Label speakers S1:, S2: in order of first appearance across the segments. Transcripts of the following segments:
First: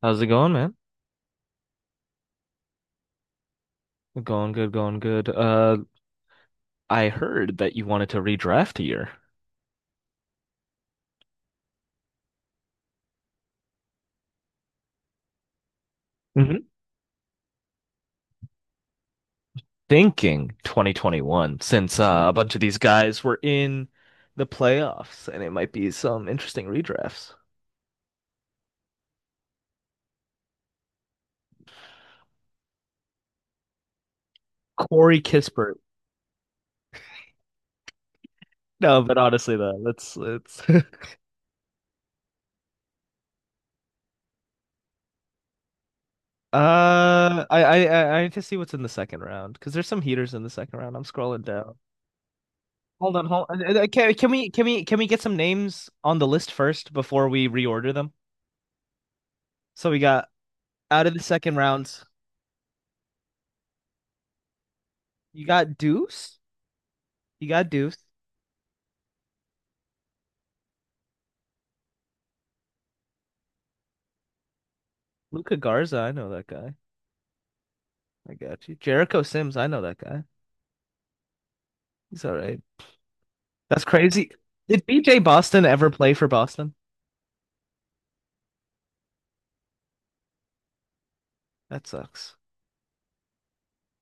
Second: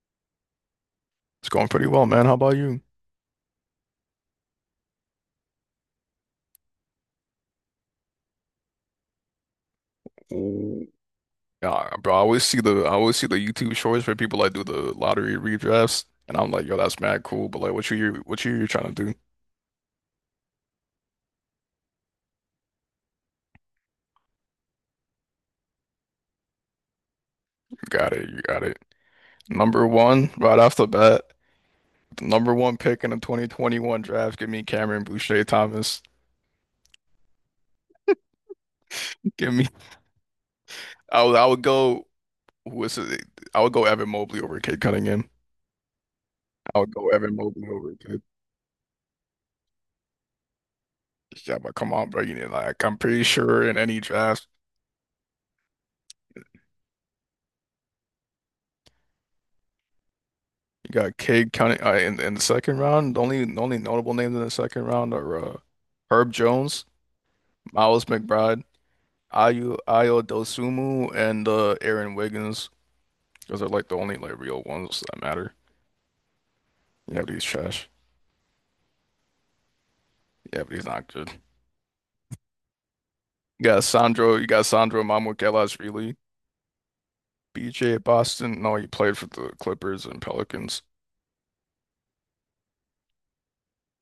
S1: How's it going, man?
S2: It's going pretty well, man. How about you?
S1: Going good, going good. I heard that you wanted to redraft here.
S2: Yeah, bro, I always see the YouTube shorts where people like do the lottery redrafts, and I'm like,
S1: hmm
S2: yo, that's mad cool. But like, what you trying to do? You
S1: Thinking 2021, since a bunch of these guys were in the playoffs, and it might be some interesting redrafts.
S2: got it, you got it. Number one, right off the bat, the number one pick in the 2021 draft. Give me Cameron
S1: Corey
S2: Boucher
S1: Kispert.
S2: Thomas.
S1: No, but
S2: Give
S1: honestly,
S2: me.
S1: though, let's.
S2: I would go. Who is it? I would go Evan Mobley over Cade Cunningham. I would go Evan
S1: I
S2: Mobley
S1: I
S2: over
S1: I
S2: Cade.
S1: I need to see what's in the second round because there's some heaters in the second round. I'm scrolling
S2: Yeah, but
S1: down.
S2: come on, bro. You need like I'm
S1: Hold
S2: pretty
S1: on, hold
S2: sure
S1: on.
S2: in any
S1: Can
S2: draft.
S1: we can we can we get some names on the list first before we reorder them? So we got
S2: You
S1: out of
S2: got
S1: the
S2: Cade
S1: second
S2: Cunning
S1: rounds,
S2: in the second round. The only notable names in the second round are
S1: you got
S2: Herb
S1: Deuce.
S2: Jones,
S1: You got
S2: Miles
S1: Deuce.
S2: McBride, Ayu Ayo Dosunmu, and Aaron Wiggins. Those are like the only like real ones that matter.
S1: Luca Garza, I know that guy.
S2: Yeah, but he's trash.
S1: I got you. Jericho Sims, I know that guy.
S2: Yeah, but he's not good.
S1: He's all right. That's crazy.
S2: You got
S1: Did
S2: Sandro
S1: BJ Boston ever play
S2: Mamukelashvili,
S1: for Boston?
S2: BJ Boston. No, he played for the Clippers and Pelicans.
S1: That sucks.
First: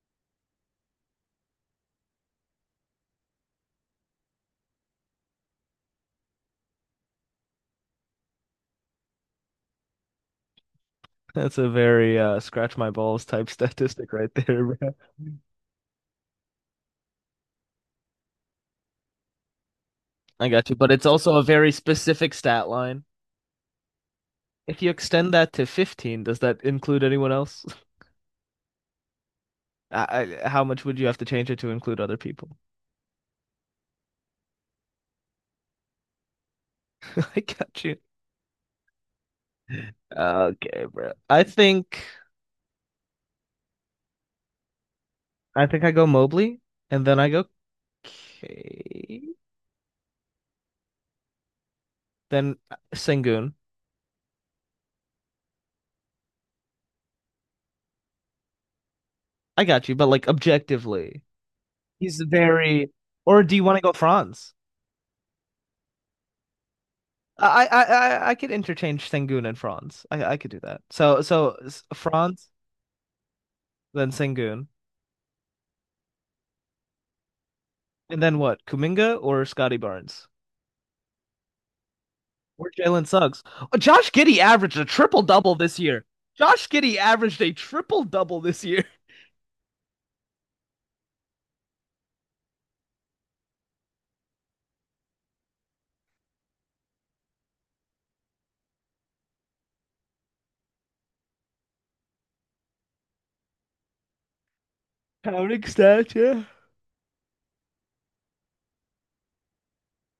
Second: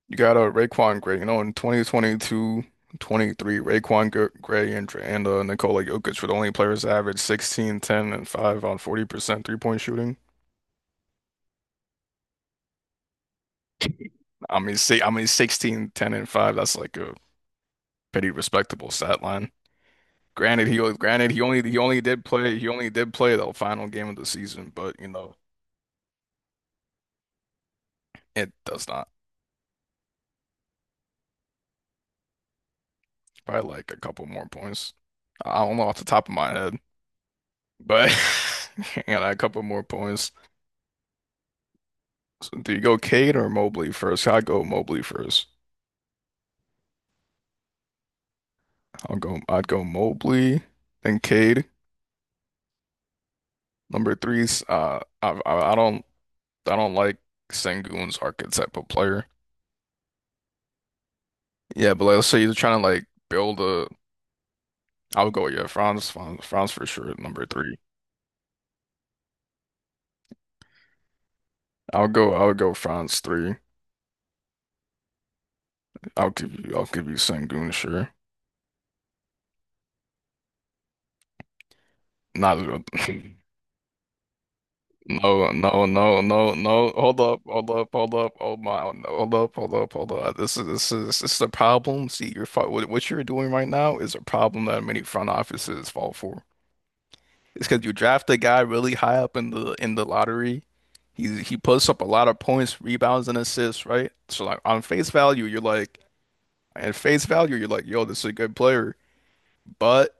S2: You got a Raquan Gray, in 2022, 23, Raekwon Gray and Nikola Jokic were the only players to average 16, 10, and 5 on 40% three-point shooting.
S1: That's a very scratch my balls type statistic right
S2: I
S1: there,
S2: mean,
S1: bro.
S2: see, I mean, 16, 10, and 5, that's like a pretty respectable stat line.
S1: I got
S2: Granted,
S1: you.
S2: he
S1: But it's
S2: granted
S1: also
S2: he
S1: a
S2: only
S1: very
S2: he only did
S1: specific
S2: play
S1: stat
S2: he only
S1: line.
S2: did play the final game of the season.
S1: If you
S2: but you
S1: extend
S2: know,
S1: that to 15, does that include anyone else?
S2: it does not.
S1: How much would you have to change it to include other people?
S2: Probably like a couple more points. I don't know off the top of my head,
S1: I got you.
S2: but yeah, a couple more points.
S1: Okay, bro. I think
S2: So do you go Cade or Mobley first? I'd go Mobley first.
S1: I think I go Mobley, and then I go
S2: I'll
S1: K,
S2: go. I'd go Mobley, then Cade.
S1: then Sengun.
S2: Number three's. I don't like Sengun's archetype of player.
S1: I got you, but like objectively,
S2: Yeah, but like
S1: he's
S2: let's say you're trying to
S1: very.
S2: like
S1: Or do
S2: build
S1: you want to
S2: a.
S1: go Franz?
S2: I'll go, yeah, Franz for sure at number
S1: I
S2: three.
S1: I I, I could interchange Sengun and Franz. I could do that. So
S2: I'll go.
S1: Franz,
S2: I'll go Franz three.
S1: then Sengun,
S2: I'll give you Sengun, sure.
S1: and then what? Kuminga or Scotty Barnes
S2: Not.
S1: or Jalen Suggs? Oh, Josh Giddey averaged a triple
S2: No,
S1: double this
S2: no,
S1: year.
S2: no, no,
S1: Josh
S2: no.
S1: Giddey
S2: Hold
S1: averaged
S2: up,
S1: a
S2: hold up,
S1: triple
S2: hold up.
S1: double
S2: Oh
S1: this year.
S2: my, no, hold up, hold up, hold up. This is a problem. See, you're fi- what you're doing right now is a problem that many front offices fall for. It's because you draft a guy really high up in the lottery. He puts up a lot of points, rebounds, and assists, right? So like on face value, you're
S1: Counting
S2: like,
S1: stats, yeah.
S2: at face value, you're like, yo, this is a good player. But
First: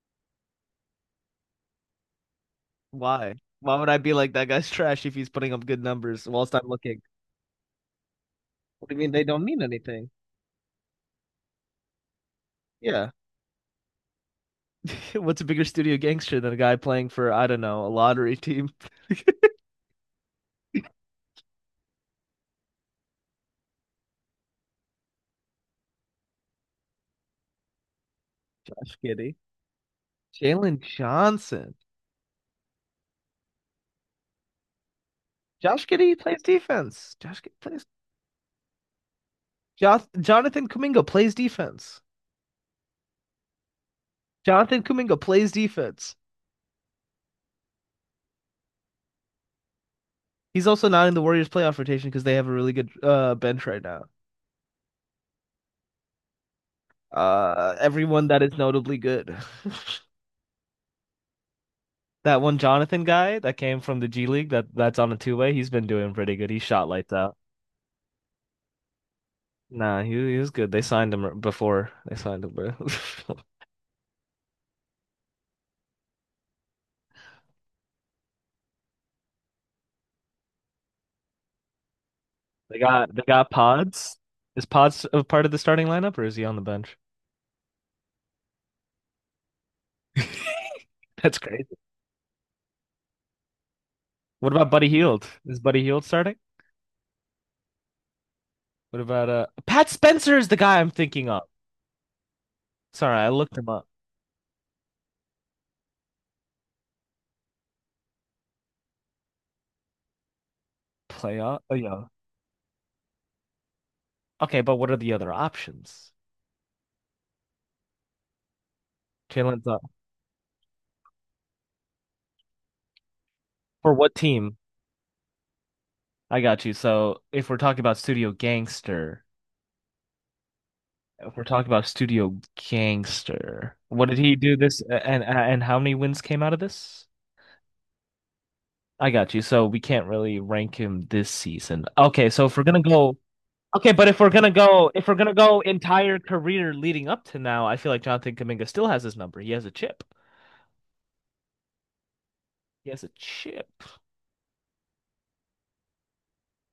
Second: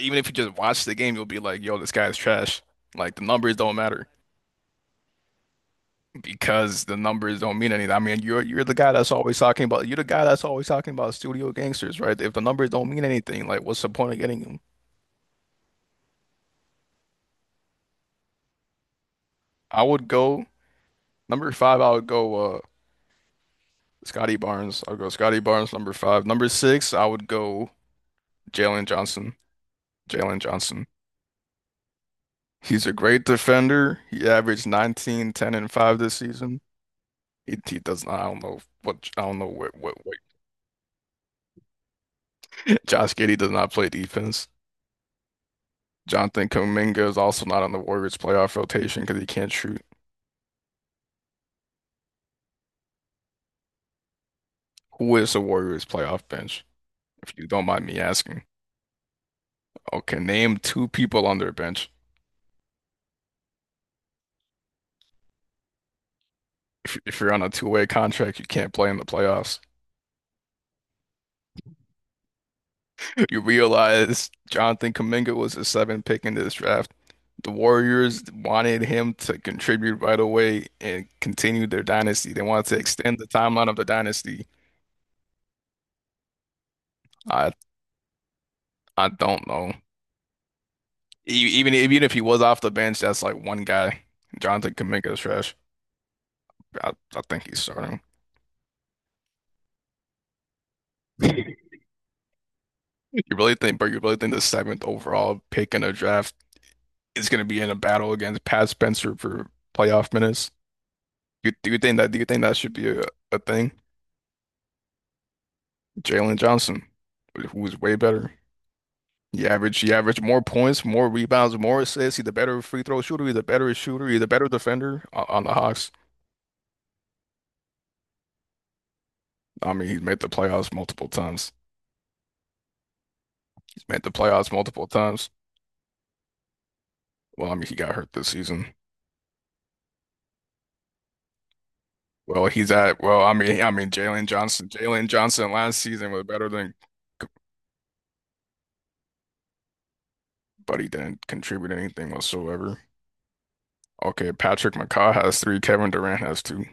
S2: even if you just watch the game, you'll be like, yo, this guy is trash. Like the
S1: Why?
S2: numbers
S1: Why
S2: don't
S1: would I
S2: matter,
S1: be like that guy's trash if he's putting up good numbers whilst I'm
S2: because the
S1: looking?
S2: numbers don't mean anything. I mean, you're the
S1: What
S2: guy
S1: do you mean
S2: that's
S1: they
S2: always
S1: don't mean
S2: talking about you're the
S1: anything?
S2: guy that's always talking about studio gangsters, right? If the numbers don't mean
S1: Yeah.
S2: anything, like what's the point of getting them?
S1: What's a bigger studio gangster than a guy playing for, I don't know, a lottery team?
S2: I would go number five. I would go Scotty Barnes. I'll go Scotty Barnes number five. Number six, I would go Jalen
S1: Josh Giddey.
S2: Johnson. Jalen
S1: Jalen
S2: Johnson.
S1: Johnson.
S2: He's a great defender. He averaged 19, 10 and
S1: Josh
S2: 5 this
S1: Giddey plays
S2: season.
S1: defense. Josh
S2: He,
S1: Giddey
S2: he
S1: plays.
S2: does not. I don't know
S1: Jo
S2: what.
S1: Jonathan Kuminga plays defense.
S2: Josh Giddey does not play defense.
S1: Jonathan Kuminga plays defense.
S2: Jonathan Kuminga is also not on the Warriors playoff rotation because he can't shoot.
S1: He's also not in the Warriors playoff rotation because they have a really good bench right now.
S2: Who is the Warriors playoff bench? If you don't
S1: Uh,
S2: mind me
S1: everyone that
S2: asking.
S1: is notably good.
S2: Okay, name two people on their bench.
S1: That one Jonathan guy that came from the G League that's on a two-way, he's been doing pretty good. He shot
S2: If,
S1: lights
S2: if you're
S1: out.
S2: on a two-way contract, you can't play in the playoffs.
S1: Nah, he was good. They signed him before they signed him, bro.
S2: You realize Jonathan Kuminga was the seventh pick in this draft. The Warriors wanted him to contribute right away and continue their dynasty. They wanted
S1: They
S2: to
S1: got
S2: extend
S1: they
S2: the
S1: got
S2: timeline of the
S1: Pods.
S2: dynasty.
S1: Is Pods a part of the starting lineup or is he on the bench?
S2: I I don't know.
S1: That's
S2: E- Even
S1: crazy.
S2: even if he was off the bench, that's like one guy.
S1: What about
S2: Jonathan
S1: Buddy
S2: Kuminga is
S1: Hield?
S2: trash.
S1: Is Buddy Hield starting?
S2: I think he's starting.
S1: What about Pat Spencer is the guy I'm thinking of. Sorry,
S2: You
S1: I
S2: really
S1: looked him
S2: think,
S1: up.
S2: but you really think the seventh overall pick in the draft is going to be in a battle against Pat Spencer for playoff minutes? You,
S1: Playoff.
S2: do
S1: Oh
S2: you think
S1: yeah.
S2: that? Do you think that should be a thing?
S1: Okay, but what are the other options?
S2: Jalen Johnson, who's way better. He
S1: Jalen's up.
S2: averaged, he averaged more points, more rebounds, more assists. He's a better free throw shooter. He's a better
S1: For
S2: shooter.
S1: what
S2: He's a better
S1: team?
S2: defender on the Hawks.
S1: I got you. So if we're talking about Studio Gangster,
S2: I mean, he's made the playoffs multiple
S1: If we're
S2: times.
S1: talking about Studio Gangster,
S2: He's made
S1: what
S2: the
S1: did he
S2: playoffs
S1: do this
S2: multiple
S1: and
S2: times.
S1: and how many wins came out of this?
S2: Well, I mean, he got hurt this season.
S1: I got you. So we can't really rank him this season. Okay, so
S2: Well,
S1: if we're
S2: he's
S1: gonna
S2: at.
S1: go,
S2: Well, I mean,
S1: okay, but if
S2: Jalen
S1: we're gonna
S2: Johnson.
S1: go, if
S2: Jalen
S1: we're gonna
S2: Johnson
S1: go
S2: last season
S1: entire
S2: was better
S1: career
S2: than,
S1: leading up to now, I feel like Jonathan Kuminga still has his number. He has a chip.
S2: but he didn't contribute anything whatsoever.
S1: He has a chip.
S2: Okay, Patrick McCaw has three. Kevin Durant has two.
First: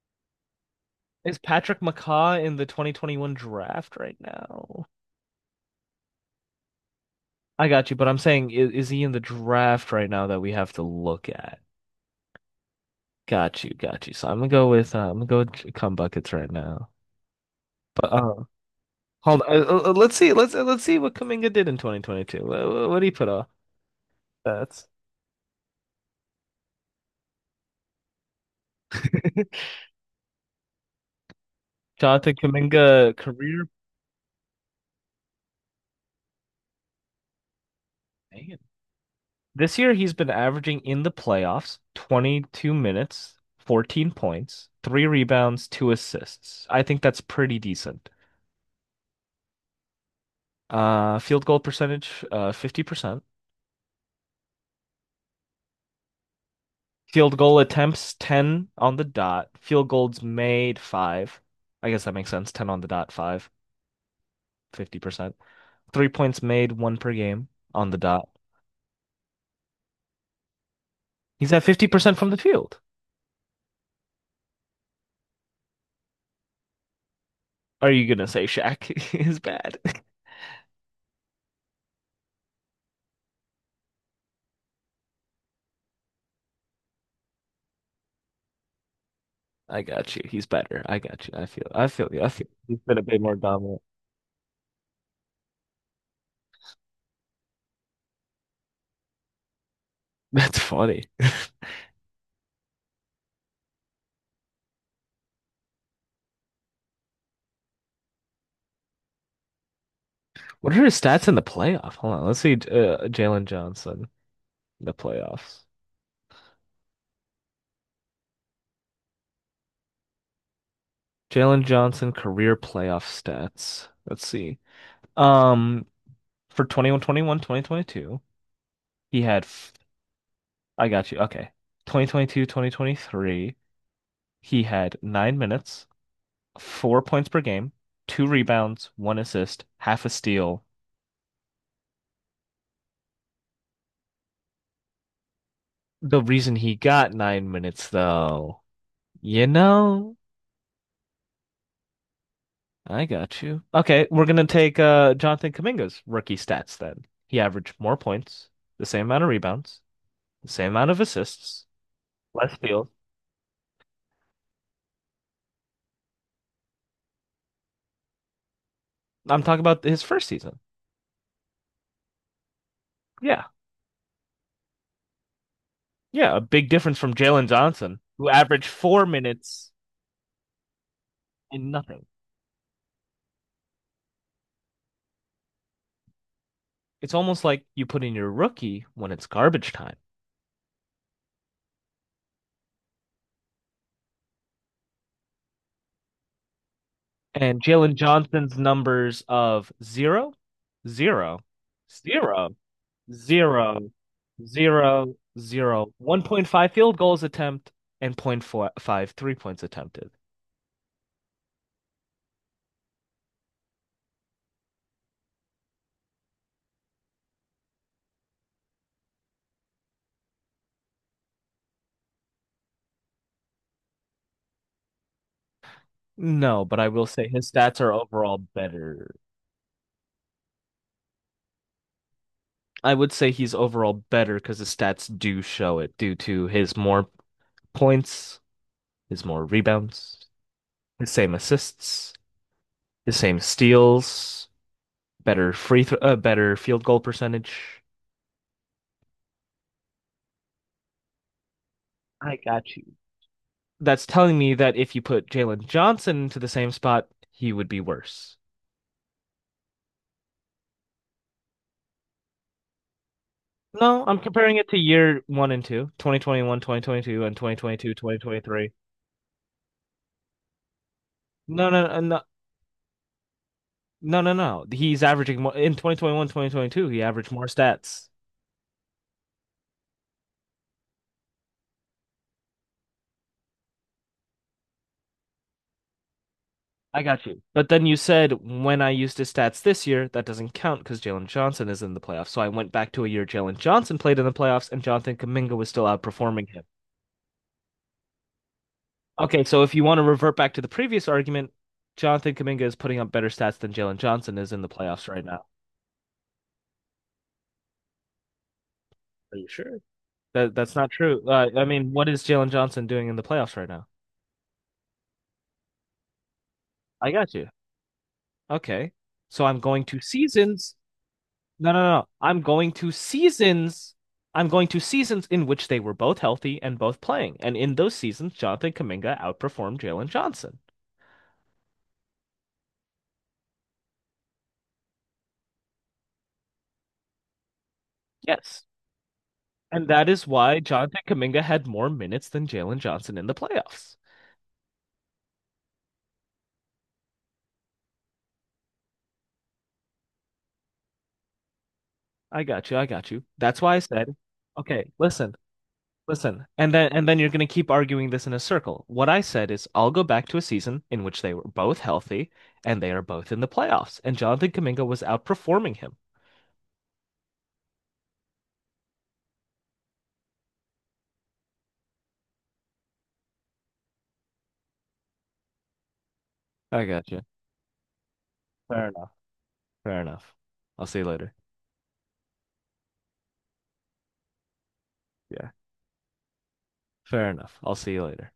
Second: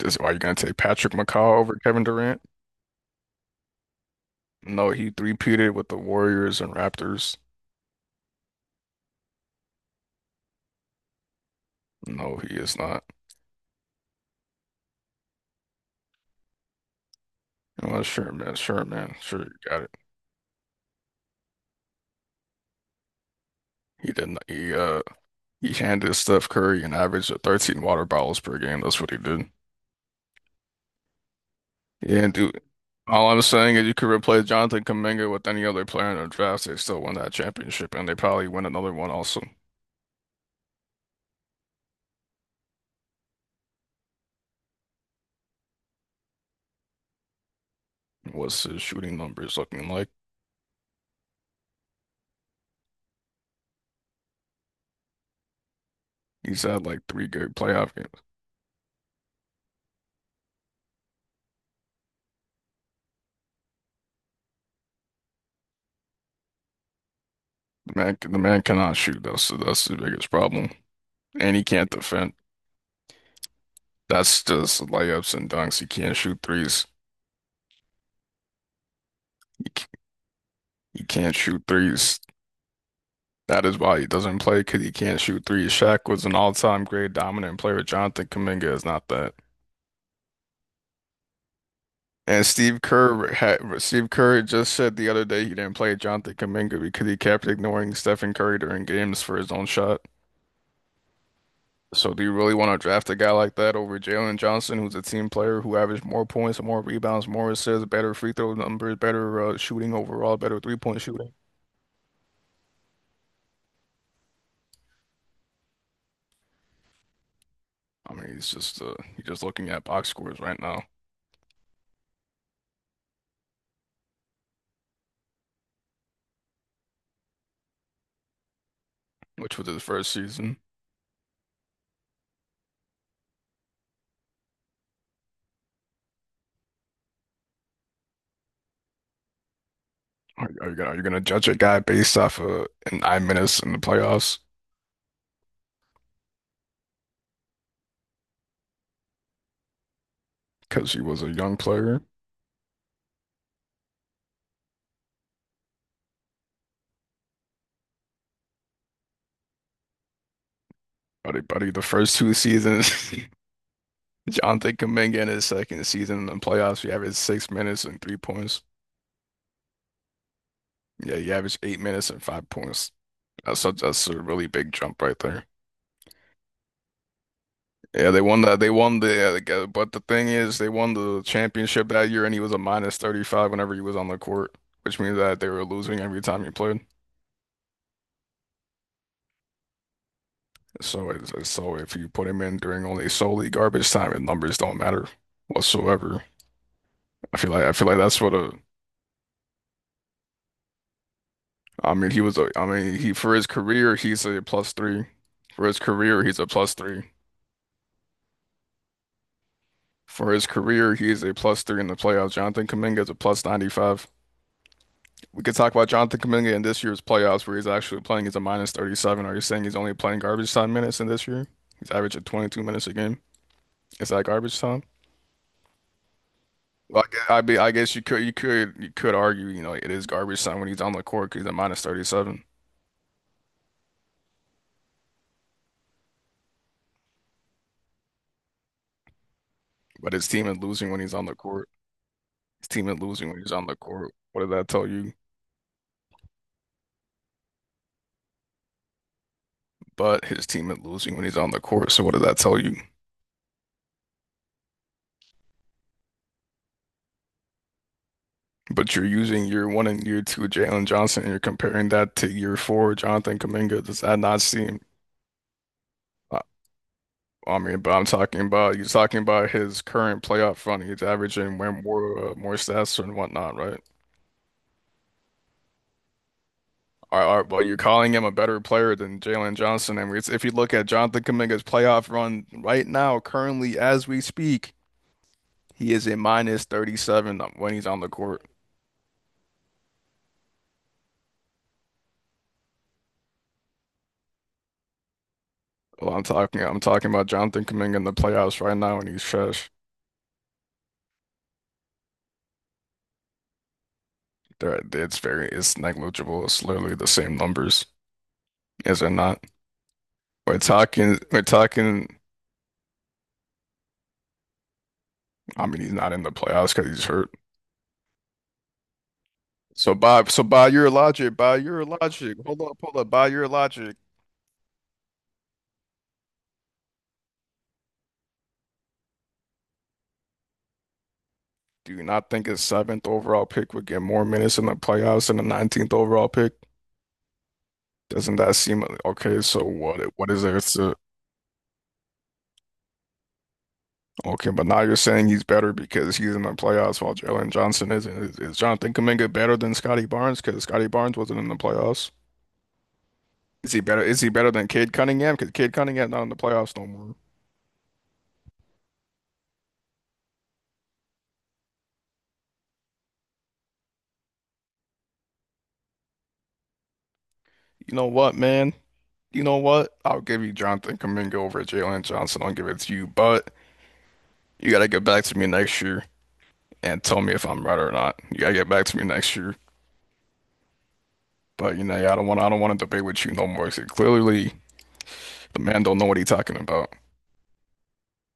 S2: This why you gonna take Patrick
S1: Is
S2: McCaw over
S1: Patrick
S2: Kevin Durant?
S1: McCaw in the 2021 draft right now?
S2: No, he three-peated with the Warriors and Raptors.
S1: I got you, but I'm saying is he in the draft right now that we have to look at?
S2: No, he is not.
S1: Got you, got you. So I'm gonna go with J- cum buckets right now.
S2: Well,
S1: But
S2: sure, man. Sure, man. Sure,
S1: hold on.
S2: you
S1: Uh, uh,
S2: got it.
S1: uh, let's see. Let's see what Kuminga did in 2022. What did he put off?
S2: He didn't. He
S1: That's
S2: uh, he handed Steph Curry an average of 13 water bottles per game. That's what he did. He
S1: Jonathan
S2: didn't do.
S1: Kuminga
S2: All I'm
S1: career.
S2: saying is you could replace Jonathan Kuminga with any other player in the draft. They still win that championship, and they probably
S1: Man.
S2: win another one also.
S1: This year he's been averaging in the playoffs 22 minutes, 14 points, 3 rebounds, 2 assists. I think that's pretty decent.
S2: What's his shooting numbers looking like?
S1: Field goal percentage, 50%.
S2: He's had like three
S1: Field
S2: good
S1: goal
S2: playoff
S1: attempts
S2: games.
S1: 10 on the dot. Field goals made five. I guess that makes sense. 10 on the dot, five, 50%. 3 points made, one per game on
S2: The
S1: the
S2: man,
S1: dot.
S2: the man cannot shoot. That's the biggest problem,
S1: He's
S2: and he
S1: at
S2: can't
S1: 50% from
S2: defend.
S1: the field.
S2: That's just layups and dunks. He can't shoot threes.
S1: Are you gonna say Shaq is
S2: He,
S1: bad?
S2: c- he can't shoot threes. That is why he doesn't play because he can't shoot threes. Shaq was an all-time great dominant player. Jonathan Kuminga is not that.
S1: I got you. He's better. I got you. I feel you. I
S2: And
S1: feel he's
S2: Steve
S1: been a bit
S2: Kerr
S1: more
S2: had
S1: dominant.
S2: Steve Kerr just said the other day he didn't play Jonathan Kuminga because he kept ignoring Stephen Curry during games for his own shot.
S1: That's funny.
S2: So do you really want to draft a guy like that over Jalen Johnson, who's a team player who averaged more points, more rebounds, more assists, better free throw numbers, better shooting overall, better
S1: What
S2: three
S1: are his
S2: point
S1: stats
S2: shooting?
S1: in the playoff? Hold on. Let's see Jalen Johnson in the playoffs.
S2: I mean, he's just looking at box scores right now,
S1: Jalen Johnson career playoff stats. Let's see. Um, for 2121, he had,
S2: which was his first season.
S1: I got you. Okay. 2022, 2023, he had 9 minutes, 4 points per game, 2 rebounds, one assist, half a
S2: Are,
S1: steal.
S2: are you gonna, are you gonna judge a guy based off of an I minutes in the playoffs
S1: The reason he got 9 minutes, though, you know,
S2: because he was a young player?
S1: I got you. Okay. We're going to take Jonathan Kuminga's rookie stats then. He averaged more points, the same amount of rebounds, the same amount of
S2: Buddy,
S1: assists,
S2: buddy, the first two
S1: less steals.
S2: seasons, Jonathan Kuminga in his second season in the playoffs, he averaged 6 minutes and 3 points.
S1: I'm talking about his first season.
S2: Yeah, he averaged 8 minutes and 5 points.
S1: Yeah.
S2: That's a really big jump right there.
S1: Yeah, a big difference from Jalen Johnson,
S2: Yeah, they
S1: who
S2: won that.
S1: averaged
S2: They won
S1: four
S2: the, like,
S1: minutes
S2: but the thing is, they won the
S1: and
S2: championship
S1: nothing.
S2: that year, and he was a minus 35 whenever he was on the court, which means that they were losing every time he played.
S1: It's almost like you put in your rookie when it's garbage time.
S2: So if you put him in during only solely garbage time, and numbers don't matter whatsoever. I feel
S1: And
S2: like I feel
S1: Jalen
S2: like that's what a.
S1: Johnson's numbers of zero, zero,
S2: I mean, he was a,
S1: zero,
S2: I mean, he for his
S1: zero,
S2: career, he's a plus three.
S1: zero,
S2: For his
S1: zero, one
S2: career, he's
S1: point
S2: a
S1: five
S2: plus
S1: field
S2: three.
S1: goals attempt and zero point 0.5 3 points attempted.
S2: For his career, he is a plus three in the playoffs. Jonathan Kuminga is a plus 95. We could talk about Jonathan Kuminga in this year's playoffs, where he's actually playing. He's a minus 37. Are you saying he's only playing garbage time minutes in this year? He's averaging 22 minutes a game. Is that garbage time?
S1: No, but I
S2: Well,
S1: will
S2: I
S1: say
S2: guess, I
S1: his
S2: be, I
S1: stats are
S2: guess you could, you
S1: overall
S2: could, you
S1: better.
S2: could argue, it is garbage time when he's on the court 'cause he's a minus 37.
S1: I would say he's overall better because the stats do show it due to his more points is more
S2: But
S1: rebounds,
S2: his team is losing when
S1: the
S2: he's on
S1: same
S2: the court.
S1: assists,
S2: His team is
S1: the
S2: losing
S1: same
S2: when he's on the court. What
S1: steals,
S2: does that tell you?
S1: better free throw, better field goal percentage.
S2: But his team is losing when he's on the court. So what does
S1: I
S2: that tell
S1: got
S2: you?
S1: you. That's telling me that if you put Jalen Johnson into the same spot, he would be worse.
S2: But you're using year one and year two Jalen Johnson, and you're comparing that to year four Jonathan Kuminga. Does
S1: No,
S2: that
S1: I'm
S2: not
S1: comparing it to
S2: seem?
S1: year one and two, twenty
S2: uh,
S1: twenty one, 2022, and twenty
S2: I
S1: twenty
S2: mean, but
S1: two,
S2: I'm
S1: twenty twenty
S2: talking
S1: three.
S2: about you're talking about his current playoff run. He's averaging
S1: No,
S2: way
S1: no, no,
S2: more more stats and whatnot, right?
S1: no, no, no. No. He's averaging more in 2021, 2022. He
S2: All right,
S1: averaged
S2: all
S1: more
S2: right, well, you're
S1: stats.
S2: calling him a better player than Jalen Johnson, and if you look at Jonathan Kuminga's playoff run right now, currently as we speak, he is a minus
S1: I got
S2: 37
S1: you. But
S2: when
S1: then
S2: he's
S1: you
S2: on the
S1: said
S2: court.
S1: when I used his stats this year, that doesn't count because Jalen Johnson is in the playoffs. So I went back to a year Jalen Johnson played in the playoffs and Jonathan Kaminga was still
S2: Well, I'm
S1: outperforming
S2: talking
S1: him.
S2: I'm talking about Jonathan Kuminga in the playoffs right now, and he's
S1: Okay, so
S2: trash.
S1: if you want to revert back to the previous argument, Jonathan Kaminga is putting up better stats than Jalen Johnson is in the
S2: There,
S1: playoffs
S2: it's
S1: right now.
S2: very it's negligible. It's literally the same numbers, is it
S1: Are
S2: not?
S1: you sure? That
S2: We're
S1: that's not
S2: talking
S1: true.
S2: we're
S1: I mean,
S2: talking.
S1: what is Jalen Johnson doing in the playoffs right now?
S2: I mean, he's not in the playoffs because he's
S1: I
S2: hurt.
S1: got you. Okay. So I'm going
S2: So
S1: to
S2: by so
S1: seasons.
S2: by
S1: No, no,
S2: your
S1: no.
S2: logic,
S1: I'm
S2: hold
S1: going
S2: up,
S1: to
S2: hold up. By your
S1: seasons.
S2: logic,
S1: I'm going to seasons in which they were both healthy and both playing. And in those seasons, Jonathan Kaminga outperformed Jalen Johnson.
S2: do you not think his seventh overall pick would get more minutes in the playoffs than the 19th overall pick? Doesn't that
S1: Yes.
S2: seem okay? So
S1: And
S2: what
S1: that is
S2: what is
S1: why
S2: there to?
S1: Jonathan Kaminga had more minutes than Jalen Johnson in the playoffs.
S2: Okay, but now you're saying he's better because he's in the playoffs while Jalen Johnson isn't. Is Jonathan Kuminga better than Scotty Barnes because Scotty Barnes wasn't in the playoffs?
S1: I got you. I got you. That's
S2: Is
S1: why I
S2: he better?
S1: said,
S2: Is he better than
S1: okay,
S2: Cade
S1: listen,
S2: Cunningham? Because Cade Cunningham not in the
S1: listen. And
S2: playoffs no
S1: then and
S2: more.
S1: then you're going to keep arguing this in a circle. What I said is I'll go back to a season in which they were both healthy and they are both in the playoffs. And Jonathan Kaminga was outperforming him.
S2: You know what, man? You know what? I'll give you Jonathan Kuminga over Jalen Johnson. I'll give it to you, but you gotta get back to me next year
S1: I
S2: and
S1: got you.
S2: tell me if I'm right or not. You gotta get
S1: All
S2: back
S1: right.
S2: to me next year.
S1: Fair enough. I'll see you later.
S2: But yeah, I don't want to debate with you no more, 'cause clearly,
S1: Yeah.
S2: the man don't know what he's talking about.
S1: Fair enough. I'll see you later.